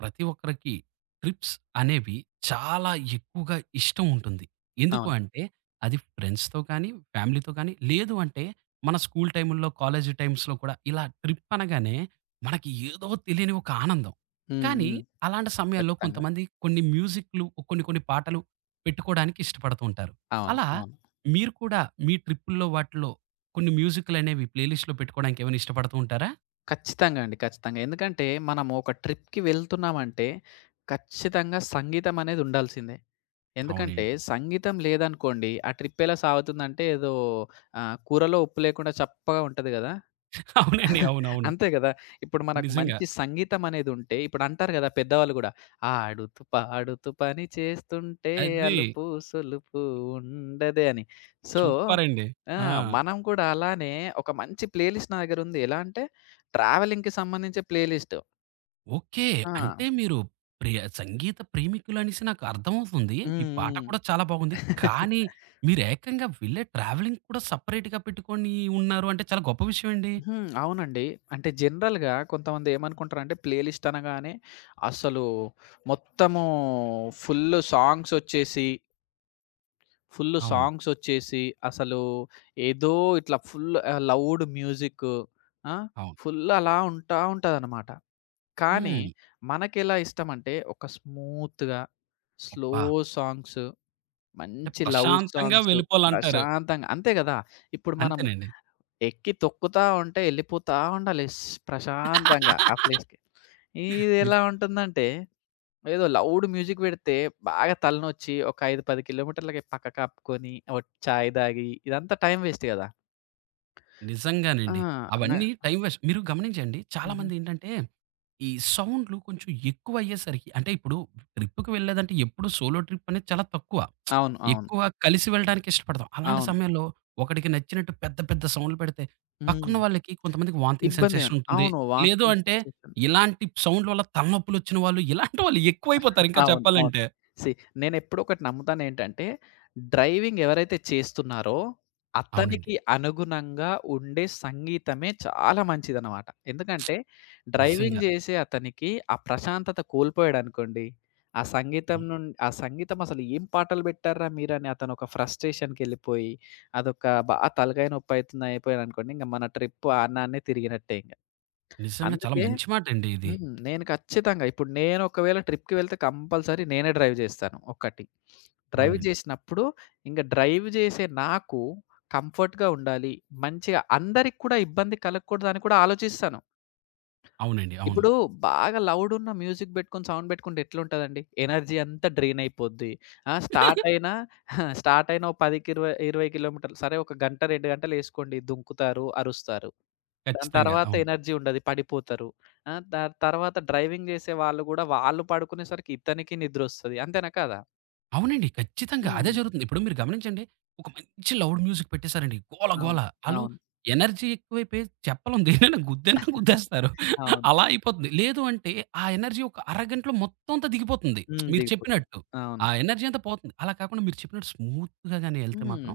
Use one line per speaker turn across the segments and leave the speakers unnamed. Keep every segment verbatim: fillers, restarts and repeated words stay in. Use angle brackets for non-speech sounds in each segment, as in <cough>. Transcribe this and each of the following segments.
ప్రతి ఒక్కరికి ట్రిప్స్ అనేవి చాలా ఎక్కువగా ఇష్టం ఉంటుంది. ఎందుకు
అవును.
అంటే అది ఫ్రెండ్స్‌తో కానీ, ఫ్యామిలీతో కానీ లేదు అంటే మన స్కూల్ టైముల్లో, కాలేజీ టైమ్స్‌లో కూడా ఇలా ట్రిప్ అనగానే మనకి ఏదో తెలియని ఒక ఆనందం.
హ్మ్.
కానీ
హ్మ్.
అలాంటి సమయాల్లో
ఖచ్చితంగా.
కొంతమంది కొన్ని మ్యూజిక్‌లు కొన్ని కొన్ని పాటలు పెట్టుకోవడానికి ఇష్టపడుతూ ఉంటారు.
అవును.
అలా
అవును.
మీరు కూడా మీ ట్రిప్పుల్లో వాటిలో కొన్ని మ్యూజిక్‌లనేవి ప్లేలిస్ట్‌లో పెట్టుకోవడానికి ఏమైనా ఇష్టపడుతూ ఉంటారా?
ఖచ్చితంగా అండి. ఖచ్చితంగా. ఎందుకంటే మనము ఒక ట్రిప్‌కి వెళ్తున్నామంటే ఖచ్చితంగా సంగీతం అనేది ఉండాల్సిందే. ఎందుకంటే
అవునండి.
సంగీతం లేదనుకోండి ఆ ట్రిప్ ఎలా సాగుతుందంటే ఏదో ఆహ్, కూరలో ఉప్పు లేకుండా చప్పగా ఉంటది గదా!
అవునండి. అవునవును.
అంతే గదా! ఇప్పుడు మనకు
నిజంగా.
మంచి సంగీతం అనేదుంటే ఇప్పుడంటారు గదా! పెద్దవాళ్ళు గూడా, "ఆడుతూ పాడుతూ పని చేస్తుంటే
అది.
అలుపు సొలుపు ఉండదే" అని. సో
సూపరండి.
ఆ!
ఆ!
మనం కూడా అలానే ఒక మంచి ప్లేలిస్ట్ నా దగ్గరుంది. ఎలా అంటే ట్రావెలింగ్‌కి సంబంధించి ప్లేలిస్ట్.
ఓకే.
ఆ!
అంటే మీరు ప్రియ సంగీత ప్రేమికులనేసి నాకు అర్థమవుతుంది.
హ్మ్.
మీ పాట
హ్మ్.
కూడా చాలా బాగుంది. కానీ
<laughs>
మీరేకంగా వెళ్ళే ట్రావెలింగ్ కూడా సెపరేట్‌గా పెట్టుకొని ఉన్నారు అంటే చాలా గొప్ప విషయం అండి.
హ్మ్. అవునండి. అంటే జనరల్‌గా కొంతమందేమనుకుంటారంటే ప్లేలిస్ట్ అనగానే అసలు మొత్తము ఫుల్లు సాంగ్సొచ్చేసి ఫుల్లు
అవును.
సాంగ్సొచ్చేసి, అసలు ఏదో ఇట్లా ఫుల్ ఆహ్, లౌడ్ మ్యూజిక్కు. ఆ!
అవును.
ఫుల్ అలా ఉంటా ఉంటదనమాట. కానీ,
హ్మ్.
మనకెలా ఇష్టమంటే, ఒక స్మూత్‌గా, స్లో
అబ్బా!
సాంగ్స్,
అంటే
మంచి లవ్
ప్రశాంతంగా
సాంగ్స్,
వెళ్ళిపోవాలంటారు.
ప్రశాంతంగా అంతే గదా! ఇప్పుడు మనం ఎక్కి తొక్కుతా ఉంటే, ఎళ్ళిపోతా ఉండాలి స్ ప్రశాంతంగా ఆ
అంతేనండి.
ప్లేస్‌కి. ఇదెలా ఉంటుందంటే ఏదో లౌడ్ మ్యూజిక్ పెడితే బాగా తలనొచ్చి ఒక ఐదు, పది కిలోమీటర్లకి పక్కకు ఆపుకొని, ఓ చాయ్ తాగి ఇదంతా టైం వేస్ట్ కదా! ఆ!
నిజంగానండి.
నా
అవన్నీ టైం వేస్ట్. మీరు గమనించండి,
హుహు.
చాలామంది ఏంటంటే, ఈ సౌండ్‌లు కొంచెం ఎక్కువయ్యేసరికి అంటే ఇప్పుడు ట్రిప్‌కి వెళ్ళేదంటే ఎప్పుడు సోలో ట్రిప్ అనేది చాలా తక్కువ.
అవును. అవును.
ఎక్కువ కలిసి వెళ్ళడానికి ఇష్టపడతాం. అలాంటి
అవును.
సమయంలో ఒకడికి నచ్చినట్టు పెద్ద పెద్ద సౌండ్‌లు పెడితే పక్కన
హ్మ్.
వాళ్ళకి కొంతమందికి వామిటింగ్
ఇబ్బంది
సెన్సేషన్ ఉంటుంది.
అవును.
లేదు
వామిటింగ్
అంటే
సెన్సేషన్.
ఇలాంటి సౌండ్‌ల వల్ల తలనొప్పులొచ్చిన వాళ్ళు ఇలాంటి వాళ్ళు ఎక్కువైపోతారు ఇంకా
అవును. అవును.
చెప్పాలంటే.
సీ నేనెప్పుడూ ఒకటి నమ్ముతానేంటంటే, డ్రైవింగ్ ఎవరైతే చేస్తున్నారో,
అవునండి.
అతనికి అనుగుణంగా ఉండే సంగీతమే చాలా మంచిదనమాట. ఎందుకంటే, డ్రైవింగ్
నిజంగా.
జేసే అతనికి ఆ ప్రశాంతత కోల్పోయాడనుకోండి, ఆ సంగీతం
హ్మ్.
నుం ఆ సంగీతం అసలు ఏం పాటలు పెట్టార్రా మీరని అతనొక ఫ్రస్ట్రేషన్‌కెళ్ళిపోయి, అదొక బా తలకాయ నొప్పయితుంది అయిపోయాడనుకోండి, ఇంక మన ట్రిప్ అన్నాన్నే తిరిగినట్టే ఇంగ.
నిజంగా చాలా
అందుకే
మంచి మాటండి ఇది.
హ్మ్. నేను ఖచ్చితంగా ఇప్పుడు నేను ఒకవేళ ట్రిప్‌కి వెళ్తే కంపల్సరీ నేనే డ్రైవ్ చేస్తాను ఒక్కటి. డ్రైవ్
అవునండి.
చేసినప్పుడు ఇంక డ్రైవ్ చేసే నాకు కంఫర్ట్‌గా ఉండాలి. మంచిగా అందరికి కూడా ఇబ్బంది కలగకూడదని కూడా ఆలోచిస్తాను.
అవునండి. అవును.
ఇప్పుడు బాగా లౌడ్ ఉన్న మ్యూజిక్ పెట్టుకొని, సౌండ్ పెట్టుకుంటే ఎట్లుంటదండి? ఎనర్జీ అంతా డ్రైన్ అయిపోద్ది. ఆ! స్టార్ట్ అయినా <laughs> స్టార్ట్ అయిన ఓ 10కి ఇరవై ఇరవై కిలోమీటర్లు సరే ఒక గంట, రెండు గంటలేసుకోండి దుంకుతారు, అరుస్తారు. దాని
ఖచ్చితంగా.
తర్వాత
అవును.
ఎనర్జీ ఉండదు పడిపోతారు. ఆ! దాని తర్వాత డ్రైవింగ్ చేసే వాళ్ళు గూడా వాళ్ళు పడుకునేసరికి ఇతనికి నిద్రొస్తది. అంతేనా కాదా?
అవునండి. ఖచ్చితంగా అదే
హ్మ్.
జరుగుతుంది. ఇప్పుడు మీరు గమనించండి. ఒక మంచి లౌడ్ మ్యూజిక్ పెట్టేసారండి. గోల
అవును.
గోల. ఆళ్ళు
అవును.
ఎనర్జీ ఎక్కువైపోయి చెప్పలేం దేన్నైనా గుద్దేనా
<laughs>
గుద్దేస్తారు.
అవును.
అలా అయిపోతుంది. లేదు అంటే ఆ ఎనర్జీ ఒక అరగంటలో మొత్తం అంతా దిగిపోతుంది.
హ్మ్.
మీరు
దిగిపోతుంది.
చెప్పినట్టు.
అవును.
ఆ ఎనర్జీ అంతా పోతుంది. అలా కాకుండా మీరు చెప్పినట్టు స్మూత్‌గా గాని ఎళ్తే
హ్మ్.
మాత్రం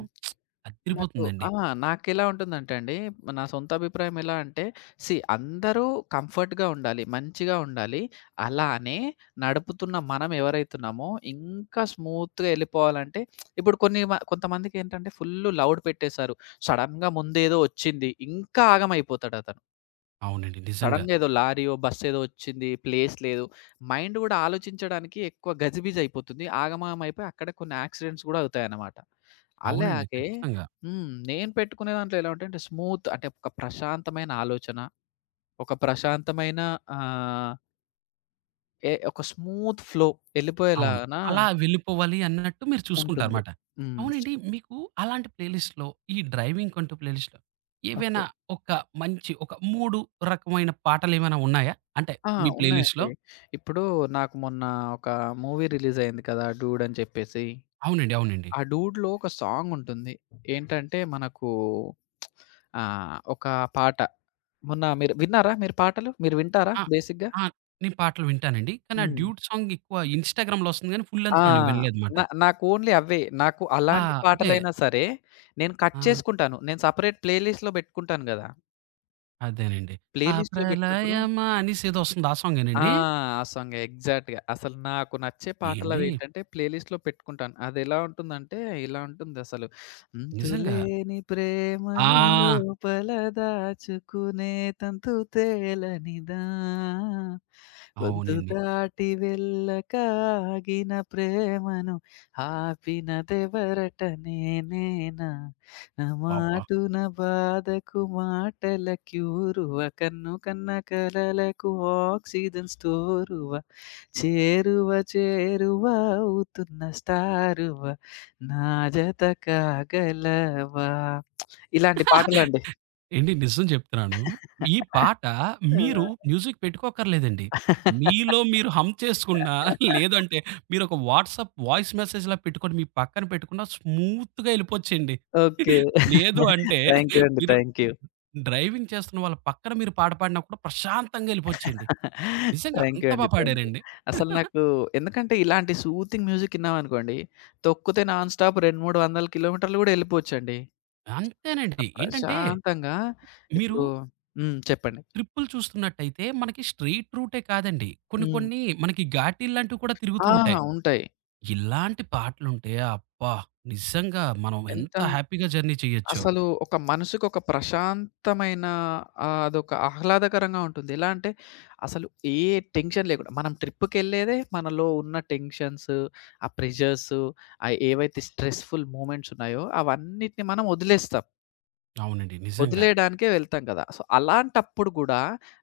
నాకు
అదిరిపోతుందండి.
ఆ! నాకెలా ఉంటుందంటే అండి, నా సొంత అభిప్రాయం ఎలా అంటే, సీ అందరూ కంఫర్ట్‌గా ఉండాలి, మంచిగా ఉండాలి. అలానే నడుపుతున్న మనం ఎవరైతున్నామో ఇంకా స్మూత్‌గా ఎళ్ళిపోవాలంటే ఇప్పుడు కొన్ని మ కొంతమందికేంటంటే ఫుల్లు లౌడ్ పెట్టేశారు. సడెన్‌గా ముందేదో వచ్చింది, ఇంకా ఆగమైపోతాడతను.
అవునండి. నిజంగా.
సడెన్‌గా ఏదో లారీయో, బస్ ఏదో వచ్చింది. ప్లేస్ లేదు. మైండ్ గూడా ఆలోచించడానికి ఎక్కువ గజిబిజి అయిపోతుంది. ఆగమాగం అయిపోయి అక్కడే కొన్ని యాక్సిడెంట్స్ గూడా అవుతాయన్నమాట. అవును.
అవునండి.
అలాగే
ఖచ్చితంగా.
హ్మ్. నేను పెట్టుకునే దాంట్లో ఎలా ఉంటాయంటే స్మూత్ అంటే ఒక ప్రశాంతమైన ఆలోచన, ఒక ప్రశాంతమైన ఆహ్, ఏ ఒక స్మూత్ ఫ్లో
అవును.
ఎళ్ళిపోయేలానా
అలా వెళ్ళిపోవాలి అన్నట్టు మీరు
ఉంటుంది.
చూసుకుంటారమాట.
హ్మ్.
అవునండి. మీకు అలాంటి ప్లేలిస్ట్‌లో ఈ డ్రైవింగ్ కంటూ ప్లేలిస్ట్‌లో
ఓకే.
ఏవైనా ఒక మంచి ఒక మూడు రకమైన పాటలేమైనా ఉన్నాయా? అంటే
ఆ!
మీ ప్లేలిస్ట్‌లో?
ఉన్నాయండి. ఇప్పుడు నాకు మొన్న ఒక మూవీ రిలీజ్ అయింది కదా! 'డూడ్' అని చెప్పేసి.
అవునండి. అవునండి.
ఆ 'డూడ్‌లో' ఒక సాంగ్ ఉంటుంది. ఏంటంటే మనకు ఆహ్, ఒక పాట. మొన్న మీరు విన్నారా మీరు పాటలు? మీరు వింటారా
ఆ!
బేసిక్‌గా?
ఆ! నేను పాటలు వింటానండి. కానీ ఆ
హ్మ్.
డ్యూట్ సాంగ్ ఎక్కువ ఇన్‌స్టాగ్రామ్‌లో వస్తుంది గానీ ఫుల్
ఆ!
లెంగ్త్‌లో నేను వినలేదమాట.
నా నాకు ఓన్లీ అవే. నాకు
ఆ!
అలాంటి
అదే.
పాటలైనా సరే, నేను కట్
ఆ!
చేసుకుంటాను. నేను సెపరేట్ ప్లే లిస్ట్‌లో పెట్టుకుంటాను గదా!
అదేనండి.
ప్లే
ఆ
లిస్ట్‌లో పెట్టినప్పుడు
ప్రళయమా అనేసేదో వస్తుంది ఆ
ఆ!
సాంగేనండి?
ఆ సాంగే ఎగ్జాక్ట్‌గా. అసలు నాకు నచ్చే
ఏండి?
పాటలవేంటంటే ప్లే లిస్ట్‌లో పెట్టుకుంటాను. అదెలా ఉంటుందంటే ఇలా ఉంటుందసలు.
నిజంగా.
అంతులేని ప్రేమను
ఆ!
లోపల దాచుకునే తంతు తేలనిదా, గొంతు
అవునండి.
దాటి వెళ్ళక ఆగిన ప్రేమను ఆపినదెవరట నేనేనా నా
అబ్బబ్బా!
మాటున బాధకు మాటల క్యూరువ కన్ను కన్న కలలకు ఆక్సిజన్ స్టోరువ చేరువ చేరువ అవుతున్న స్టారువ నా జత కాగలవా ఇలాంటి పాటలండి.
ఏండి, నిజం చెప్తున్నాను. ఈ పాట మీరు
ఆ!
మ్యూజిక్ పెట్టుకోక్కర్లేదండి. మీలో మీరు హమ్ చేసుకున్నా,
<laughs>
లేదంటే మీరొక వాట్సాప్ వాయిస్ మెసేజ్‌లా పెట్టుకొని మీ పక్కన పెట్టుకున్నా స్మూత్‌గా ఎళ్ళిపోవచ్చండి.
ఓకే.
లేదు అంటే
థాంక్ యూ అండి.
మీరు
థాంక్ యూ.
డ్రైవింగ్ చేస్తున్న వాళ్ళ పక్కన మీరు పాట పాడినా కూడా ప్రశాంతంగా ఎళ్ళిపోవచ్చండి. నిజంగా
థాంక్ యూ
అంత బా
అండి. Thank you.
పాడారండి.
అసలు నాకు ఎందుకంటే ఇలాంటి సూతింగ్ మ్యూజిక్ ఇన్నామనుకోండి, తొక్కితే నాన్ స్టాప్ రెండు, మూడు వందల కిలోమీటర్లు గూడా యెళ్ళిపోవచ్చండి.
అంతేనండి. ఏంటంటే
ప్రశాంతంగా
మీరు
ఇప్పుడు హ్మ్. చెప్పండి.
ట్రిప్పులు చూస్తున్నట్టయితే మనకి స్ట్రెయిట్ రూటే కాదండి. కొన్ని
హ్మ్.
కొన్ని మనకి ఘాటీల్లాంటివి కూడా తిరుగుతూ
ఆ!
ఉంటాయి.
ఉంటాయి.
ఇలాంటి పాటలుంటే అబ్బా! నిజంగా మనం
ఎంత
ఎంత హ్యాపీగా జర్నీ చేయొచ్చో.
అసలు ఒక మనసుకి ఒక ప్రశాంతమైన ఆహ్, అదొక ఆహ్లాదకరంగా ఉంటుంది. ఎలా అంటే అసలు ఏ టెన్షన్ లేకుండా మనం ట్రిప్‌కెళ్ళేదే మనలో ఉన్న టెన్షన్స్, ఆ ప్రెషర్స్ ఆహ్, ఏవైతే స్ట్రెస్‌ఫుల్ మూమెంట్స్ ఉన్నాయో అవన్నిటిని మనం వదిలేస్తాం.
అవునండి. నిజంగా.
వదిలేయడానికే వెళ్తాం కదా! సో, అలాంటప్పుడు గూడా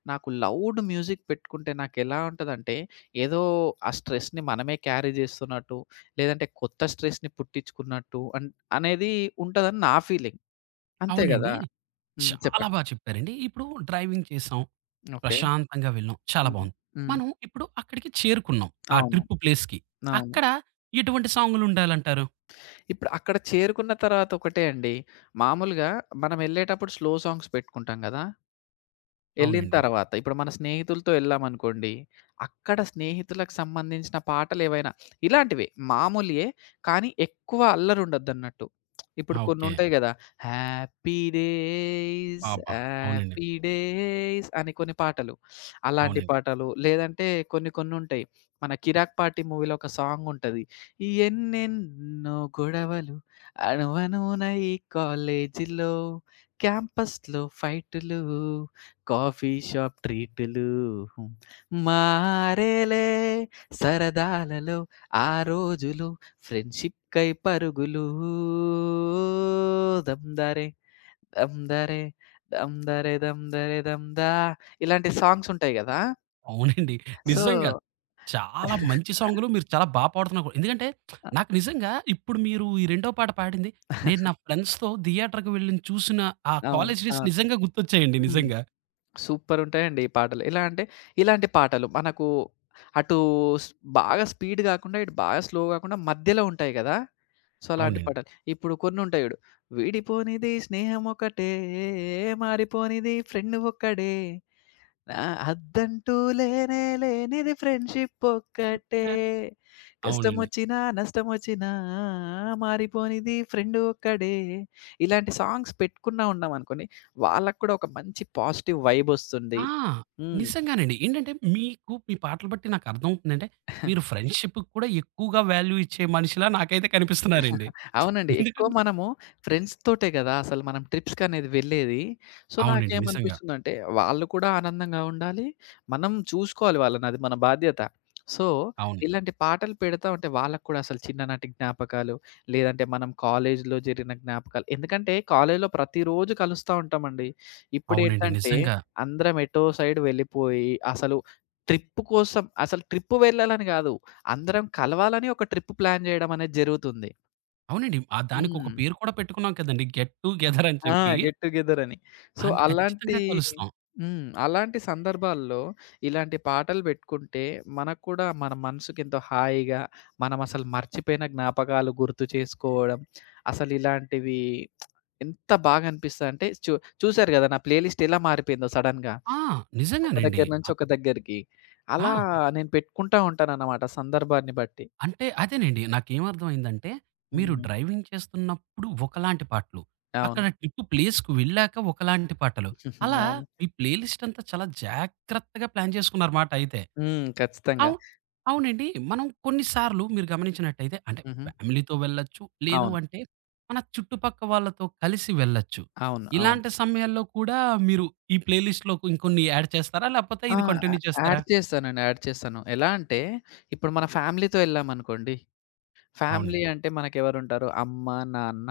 నాకు లౌడ్ మ్యూజిక్ పెట్టుకుంటే నాకెలా ఉంటదంటే ఏదో ఆ స్ట్రెస్‌ని మనమే క్యారీ చేస్తున్నట్టు, లేదంటే కొత్త స్ట్రెస్‌ని పుట్టించుకున్నట్టు అన్ అనేది ఉంటదని నా ఫీలింగ్. అంతే
అవునండి.
గదా! హ్మ్.
చాలా
చెప్పండి.
బా చెప్పారండి. ఇప్పుడు డ్రైవింగ్ చేసాం.
ఓకే.
ప్రశాంతంగా వెళ్ళాం. చాలా
హ్మ్.
బావుంది.
హ్మ్.
మనం ఇప్పుడు అక్కడికి చేరుకున్నాం. ఆ
అవును.
ట్రిప్ ప్లేస్‌కి.
అవును.
అక్కడ ఎటువంటి సాంగులుండాలంటారు?
ఇప్పుడు అక్కడ చేరుకున్న తర్వాత ఒకటే అండి. మామూలుగా మనమెళ్ళేటప్పుడు స్లో సాంగ్స్ పెట్టుకుంటాం గదా! ఎళ్ళిన
అవునండి.
తర్వాత ఇప్పుడు మన స్నేహితులతో ఎళ్ళామనుకోండి, అక్కడ స్నేహితులకు సంబంధించిన పాటలేవైనా ఇలాంటివే మామూలియే కానీ ఎక్కువ అల్లరుండద్దన్నట్టు. ఇప్పుడు
ఆ! ఓకే.
కొన్నుంటాయి గదా! హ్యాపీ డేస్,
అబ్బా! అవునండి.
హ్యాపీ డేస్ అని కొన్ని పాటలు. అలాంటి
అవునండి.
పాటలు లేదంటే కొన్ని కొన్నుంటాయి. మన 'కిరాక్ పార్టీ' మూవీలో ఒక సాంగుంటది. ఎన్నెన్నో గొడవలు అణువణువున ఈ కాలేజీలో, క్యాంపస్‌లో ఫైటులు. కాఫీ షాప్ ట్రీటులు హ్మ్. మారేలే సరదాలలో ఆ రోజులు ఫ్రెండ్షిప్ కై పరుగులు దమ్దారే దమ్దారే దమ్దారే దమ్దారే దమ్దా ఇలాంటి సాంగ్స్ ఉంటాయి కదా!
అవునండి.
సో
నిజంగా. చాలా మంచి
<laughs>
సాంగులు మీరు చాలా బా పాడుతున్నారు కూడా. ఎందుకంటే నాకు నిజంగా ఇప్పుడు మీరు ఈ రెండో పాట పాడింది, నేను నా ఫ్రెండ్స్‌తో థియేటర్‌కి వెళ్ళి చూసిన ఆ
అవును.
కాలేజ్ డేస్
అవును.
నిజంగా గుర్తొచ్చాయండి
హ్మ్.
నిజంగా.
సూపరుంటాయండి ఈ పాటలు. ఎలా అంటే, ఇలాంటి పాటలు మనకు అటు స్ బాగా స్పీడ్ గాకుండా, ఇటు బాగా స్లో గాకుండా మధ్యలో ఉంటాయి గదా! సో, అలాంటి అవును.
అవునండి.
పాటలు. ఇప్పుడు కొన్నుంటాయి జూడు. విడిపోనిది స్నేహమొకటే, మారిపోనిది ఫ్రెండ్ ఒక్కడే. ఆ! అద్దంటూ లేనే లేనిది ఫ్రెండ్‌షిప్ ఒక్కటే.
ఆ! అవునండి.
కష్టమొచ్చినా, నష్టమొచ్చినా మారిపోనిది ఫ్రెండ్ ఒక్కడే. ఇలాంటి సాంగ్స్ పెట్టుకున్నా ఉన్నామనుకోండి, వాళ్ళకి కూడా ఒక మంచి పాజిటివ్ వైబొస్తుంది.
ఆ!
హ్మ్.
నిజంగానండి. ఏంటంటే మీకు మీ పాటలు బట్టి నాకు అర్థమవుతుందంటే మీరు ఫ్రెండ్‌షిప్‌కి కూడా ఎక్కువగా వాల్యూ ఇచ్చే మనిషిలా నాకైతే కనిపిస్తున్నారండి.
అవునండి. ఎక్కువ
ఎందుకంటే
మనము ఫ్రెండ్స్‌తోటే గదా! అసలు మనం ట్రిప్స్‌కనేది వెళ్ళేది. సో,
అవునండి. నిజంగా.
నాకేమనిపిస్తుందంటే, వాళ్ళు కూడా ఆనందంగా ఉండాలి. మనం చూసుకోవాలి వాళ్ళని. అది మన బాధ్యత. సో,
అవును.
ఇలాంటి పాటలు పెడతా ఉంటే వాళ్ళకి కూడా అసలు చిన్ననాటి జ్ఞాపకాలు, లేదంటే మనం కాలేజీలో జరిగిన జ్ఞాపకాలు. ఎందుకంటే, కాలేజీలో ప్రతిరోజు కలుస్తా ఉంటామండి.
అవునండి.
ఇప్పుడేంటంటే,
నిజంగా.
అందరం ఎటో సైడ్ వెళ్ళిపోయి, అసలు ట్రిప్ కోసం అసలు ట్రిప్ వెళ్ళాలని గాదు. అందరం కలవాలని ఒక ట్రిప్ ప్లాన్ జేయడం అనేది జరుగుతుంది.
అవునండి. ఆ దానికి ఒక
హ్మ్.
పేరు కూడా పెట్టుకున్నాం కదండీ! గెట్ టు గెదర్ అని
ఆ!
చెప్పి.
గెట్ టుగెదర్ అని. సో,
అండ్
అలాంటి
ఖచ్చితంగా కలుస్తాం.
హ్మ్. అలాంటి సందర్భాల్లో ఇలాంటి పాటలు పెట్టుకుంటే మనకు కూడా మన మనసుకెంతో హాయిగా, మనం అసలు మర్చిపోయిన జ్ఞాపకాలు గుర్తు చేసుకోవడం, అసలు ఇలాంటివి ఎంత బాగా అనిపిస్తదంటే చూ చూసారు గదా! నా ప్లేలిస్ట్ ఎలా మారిపోయిందో సడెన్‌గా.
ఆ!
ఒక
నిజంగానండి.
దగ్గర నుంచి
అప్.
ఒక దగ్గరికి.
ఆ!
అలా నేను పెట్టుకుంటా ఉంటానన్నమాట సందర్భాన్ని బట్టి.
అంటే అదేనండి. నాకేమర్థమైందంటే, మీరు
హుహు.
డ్రైవింగ్ చేస్తున్నప్పుడు ఒకలాంటి పాటలు,
అవును.
అక్కడ ట్రిప్ ప్లేస్‌కి వెళ్ళాక ఒకలాంటి పాటలు.
<laughs>
అలా
అవును.
మీ ప్లే లిస్ట్ అంతా చాలా జాగ్రత్తగా ప్లాన్ చేసుకున్నారన్నమాట అయితే.
హ్మ్. ఖచ్చితంగా.
అవు అవునండి. మనం కొన్ని సార్లు మీరు గమనించినట్టయితే అంటే
హుహు.
ఫ్యామిలీతో వెళ్ళొచ్చు. లేదు
అవును.
అంటే మన చుట్టుపక్క వాళ్ళతో కలిసి వెళ్ళొచ్చు.
అవును. అవును.
ఇలాంటి సమయాల్లో కూడా మీరు ఈ ప్లే లిస్ట్‌లో ఇంకొన్ని యాడ్ చేస్తారా? లేకపోతే
ఆ!
ఇది కంటిన్యూ
యాడ్
చేస్తారా?
చేస్తానండి. యాడ్ చేస్తాను. ఎలా అంటే ఇప్పుడు మన ఫ్యామిలీతో వెళ్ళామనుకోండి.
అవును.
ఫ్యామిలీ అంటే మనకెవరుంటారు? అమ్మ, నాన్న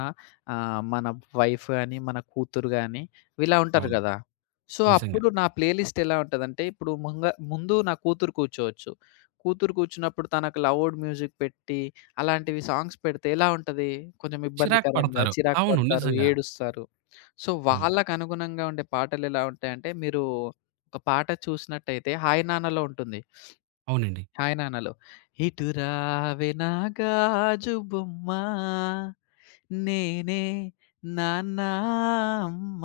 ఆహ్, మన వైఫ్ గాని, మన కూతురు గాని ఇలా ఉంటారు
అవును.
గదా! సో,
నిజంగా.
అప్పుడు నా ప్లే లిస్ట్ ఎలా ఉంటదంటే, ఇప్పుడు ముంగ ముందు నా కూతురు కూర్చోవచ్చు. కూతురు కూర్చున్నప్పుడు తనకు లౌడ్ మ్యూజిక్ పెట్టి, అలాంటివి సాంగ్స్ పెడితే ఎలా ఉంటది? కొంచెం
చిరాకు
ఇబ్బందికరంగా
పడతారు.
చిరాకు
అవును.
పడతారు,
నిజంగా.
ఏడుస్తారు. సో,
అవును.
వాళ్ళకనుగుణంగా ఉండే పాటలెలా ఉంటాయంటే, మీరు ఒక పాట చూసినట్టయితే 'హాయ్ నాన్నలో' ఉంటుంది.
అవునండి.
హాయ్ నాన్నలో ఇటు రావే నా గాజు బొమ్మ నేనే నాన్న అమ్మ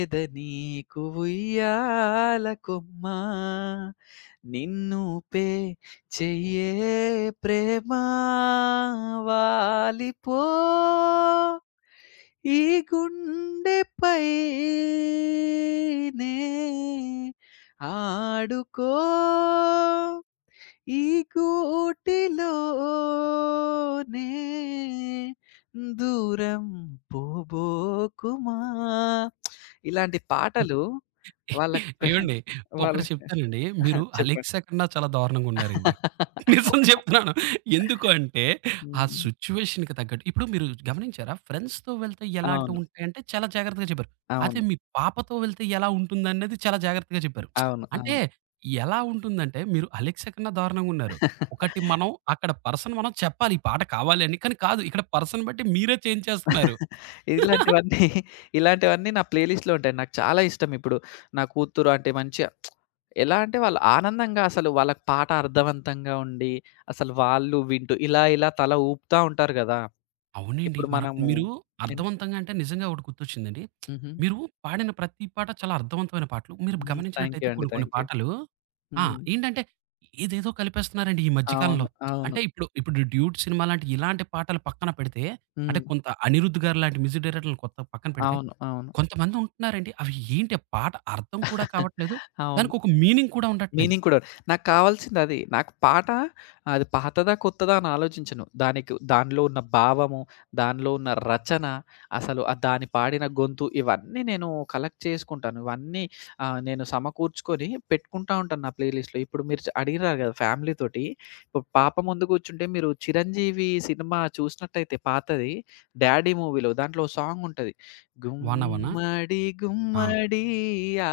ఎద నీకు ఉయ్యాల కొమ్మ నిన్ను పే చెయ్యే ప్రేమ వాలిపో ఈ గుండెపైనే ఆడుకో ఈ గూటిలోనే దూరం పోబోకుమా ఇలాంటి పాటలు వాళ్ళకి పె <laughs>
ఏవండి,
వాళ్ళ
ఒకటి చెప్తానండి. మీరు
చెప్పండి.
అలెక్సా కన్నా చాలా దారుణంగా ఉన్నారండి. నిజం చెప్తున్నాను. ఎందుకు అంటే ఆ
హ్మ్.
సిట్యుయేషన్‌కి తగ్గట్టు ఇప్పుడు మీరు గమనించారా? ఫ్రెండ్స్‌తో వెళ్తే ఎలాంటివి
అవును.
ఉంటాయంటే చాలా జాగ్రత్తగా చెప్పారు. అదే
అవును.
మీ పాపతో వెళ్తే ఎలా ఉంటుందనేది చాలా జాగ్రత్తగా చెప్పారు.
అవును.
అంటే
అవును.
ఎలా ఉంటుందంటే మీరు అలెక్సా కన్నా దారుణంగా ఉన్నారు. ఒకటి, మనం అక్కడ పర్సన్ మనం చెప్పాలి. ఈ పాట కావాలి అని. కానీ కాదు, ఇక్కడ పర్సన్ బట్టి మీరే చేంజ్ చేస్తున్నారు.
ఇలాంటివన్నీ ఇలాంటివన్నీ నా ప్లే లిస్ట్‌లో ఉంటాయి. నాకు చాలా ఇష్టం ఇప్పుడు. నా కూతురు అంటే మంచిగా ఎలా అంటే వాళ్ళు ఆనందంగా అసలు వాళ్ళకి పాట అర్థవంతంగా ఉండి, అసలు వాళ్ళు వింటూ ఇలా ఇలా తల ఊపుతా ఉంటారు గదా!
అవునండి.
ఇప్పుడు
మన
మనము
మీరు
ఎన్
అర్థవంతంగా అంటే నిజంగా ఒకటి గుర్తొచ్చిందండి.
హుహు.
మీరు పాడిన ప్రతి పాట చాలా అర్థవంతమైన పాటలు. మీరు
హ్మ్. థాంక్ యూ
గమనించినట్టయితే
అండి.
కొన్ని కొన్ని
థాంక్ యూ.
పాటలు ఆ!
హ్మ్.
ఏంటంటే ఏదేదో కలిపేస్తున్నారండి ఈ మధ్య కాలంలో.
అవును. అవును.
అంటే ఇప్పుడు ఇప్పుడు 'డ్యూడ్' సినిమా లాంటి ఇలాంటి పాటలు పక్కన పెడితే, అంటే
హ్మ్.
కొంత 'అనిరుద్' గారు లాంటి మ్యూజిక్ డైరెక్టర్‌లు కొత్త పక్కన పెడితే
అవును. అవును.
కొంతమంది ఉంటున్నారండి. అవి ఏంటి ఆ పాట అర్థం కూడా
<laughs>
కావట్లేదు.
అవును.
దానికి ఒక మీనింగ్ కూడా ఉండట్లేదు.
మీనింగ్ కూడా నాకు కావాల్సిందది. నాకు పాట అది పాతదా? కొత్తదా? అని ఆలోచించను. దానికి దానిలో ఉన్న భావము, దానిలో ఉన్న రచన, అసలు ఆ దాని పాడిన గొంతు ఇవన్నీ నేను కలెక్ట్ చేసుకుంటాను. ఇవన్నీ ఆహ్, నేను సమకూర్చుకొని పెట్టుకుంటా ఉంటాను నా ప్లే లిస్ట్‌లో. ఇప్పుడు మీరు చ అడిగినారు కదా! ఫ్యామిలీ తోటి. ఇప్పుడు పాప ముందు కూర్చుంటే మీరు 'చిరంజీవి' సినిమా చూసినట్టయితే పాతది 'డాడీ' మూవీలో దాంట్లో ఓ సాంగ్ ఉంటది.
'వాన వాన'
గుమ్మడి
ఆ!
గుమ్మడి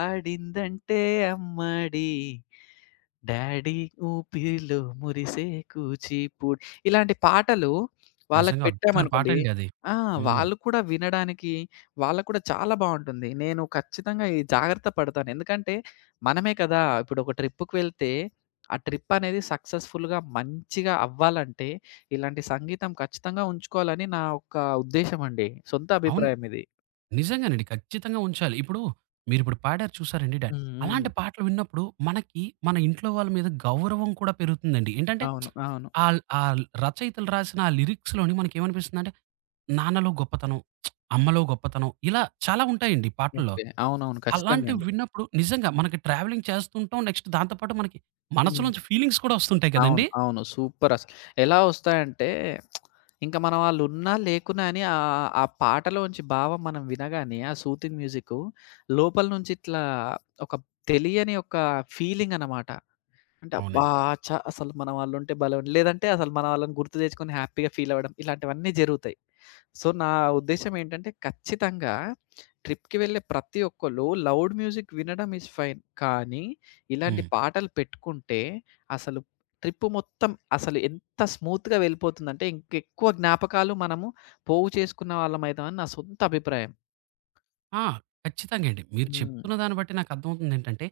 ఆడిందంటే అమ్మడి డాడీ ఊపిరిలో మురిసే కూచిపూడి ఇలాంటి పాటలు వాళ్ళకి
నిజంగా అద్భుతమైన
పెట్టామనుకోండి
పాటండి అది.
ఆ!
హ్మ్.
వాళ్ళు కూడా వినడానికి వాళ్ళకి కూడా చాలా బావుంటుంది. నేను ఖచ్చితంగా ఈ జాగ్రత్త పడతాను. ఎందుకంటే మనమే కదా! ఇప్పుడు ఒక ట్రిప్‌కి వెళ్తే ఆ ట్రిప్ అనేది సక్సెస్‌ఫుల్‌గా మంచిగా అవ్వాలంటే ఇలాంటి సంగీతం ఖచ్చితంగా ఉంచుకోవాలని నా యొక్క ఉద్దేశ్యం అండి. సొంత
అవును.
అభిప్రాయం ఇది.
నిజంగానండి. ఖచ్చితంగా ఉంచాలి. ఇప్పుడు మీరిప్పుడు పాడారు చూసారండి డ్యా,
హ్మ్.
అలాంటి
హ్మ్.
పాటలు విన్నప్పుడు మనకి మన ఇంట్లో వాళ్ళ మీద గౌరవం కూడా పెరుగుతుందండి. ఏంటంటే
అవును. అవును.
ఆల్ ఆల్ రచయితలు రాసిన ఆ లిరిక్స్‌లోని మనకేమనిపిస్తుందంటే నాన్నలో గొప్పతనం, అమ్మలో గొప్పతనం ఇలా చాలా ఉంటాయండి పాటల్లో.
ఓకే. అవునవును. ఖచ్చితంగా
అలాంటివి
అండి.
విన్నప్పుడు నిజంగా మనకి ట్రావెలింగ్ చేస్తుంటాం. నెక్స్ట్ దాంతో పాటు మనకి
హ్మ్.
మనసులోంచి ఫీలింగ్స్ కూడా వస్తుంటాయి
అవును.
కదండీ!
అవును. సూపరసలు. ఎలా ఒస్తాయంటే ఇంక మన వాళ్ళున్నా, లేకున్నా అని ఆహ్, ఆ పాటలోంచి భావం మనం వినగానే ఆ సూతింగ్ మ్యూజిక్కు లోపల నుంచి ఇట్లా ఒక తెలియని ఒక ఫీలింగనమాట. అంటే అబ్బా!
అవునండి.
ఛ! అసలు మన వాళ్ళుంటే భలే లేదంటే అసలు మన వాళ్ళని గుర్తు తెచ్చుకొని హ్యాపీగా ఫీలవ్వడం ఇలాంటివన్నీ జరుగుతాయి. సో, నా ఉద్దేశ్యం ఏంటంటే, ఖచ్చితంగా ట్రిప్‌కి వెళ్ళే ప్రతి ఒక్కళ్ళు లౌడ్ మ్యూజిక్ వినడం ఈస్ ఫైన్. కానీ, ఇలాంటి
హ్మ్.
పాటలు పెట్టుకుంటే, అసలు ట్రిప్ మొత్తం అసలు ఎంత స్మూత్‌గా వెళ్ళిపోతుందంటే, ఇంకెక్కువ జ్ఞాపకాలు మనము పోగు చేసుకున్న వాళ్ళమైతామని నా సొంత అభిప్రాయం.
ఆ! ఖచ్చితంగా అండి. మీరు
హ్మ్.
చెప్తున్న దాన్ని బట్టి నాకు అర్థమవుతుందేంటంటే,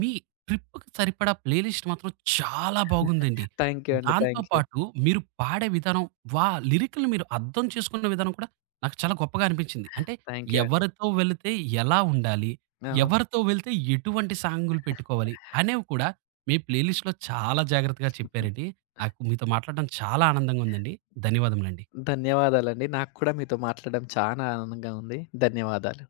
మీ ట్రిప్‌కి సరిపడా ప్లే లిస్ట్ మాత్రం చాలా బాగుందండి.
థ్యాంక్ యూ అండి.
దాంతో
థ్యాంక్ యూ.
పాటు మీరు పాడే విధానం, వా లిరిక్‌లు మీరు అర్థం చేసుకున్న విధానం కూడా నాకు చాలా గొప్పగా అనిపించింది. అంటే
థ్యాంక్ యూ అండి.
ఎవరితో వెళితే ఎలా ఉండాలి?
అవును.
ఎవరితో వెళ్తే ఎటువంటి సాంగులు పెట్టుకోవాలి? అనేవి కూడా మీ ప్లే లిస్ట్‌లో చాలా జాగ్రత్తగా చెప్పారండి. నాకు మీతో మాట్లాడడం చాలా ఆనందంగా ఉందండి. ధన్యవాదములండి.
ధన్యవాదాలండి. నాకు కూడా మీతో మాట్లాడడం చానా ఆనందంగా ఉంది. ధన్యవాదాలు.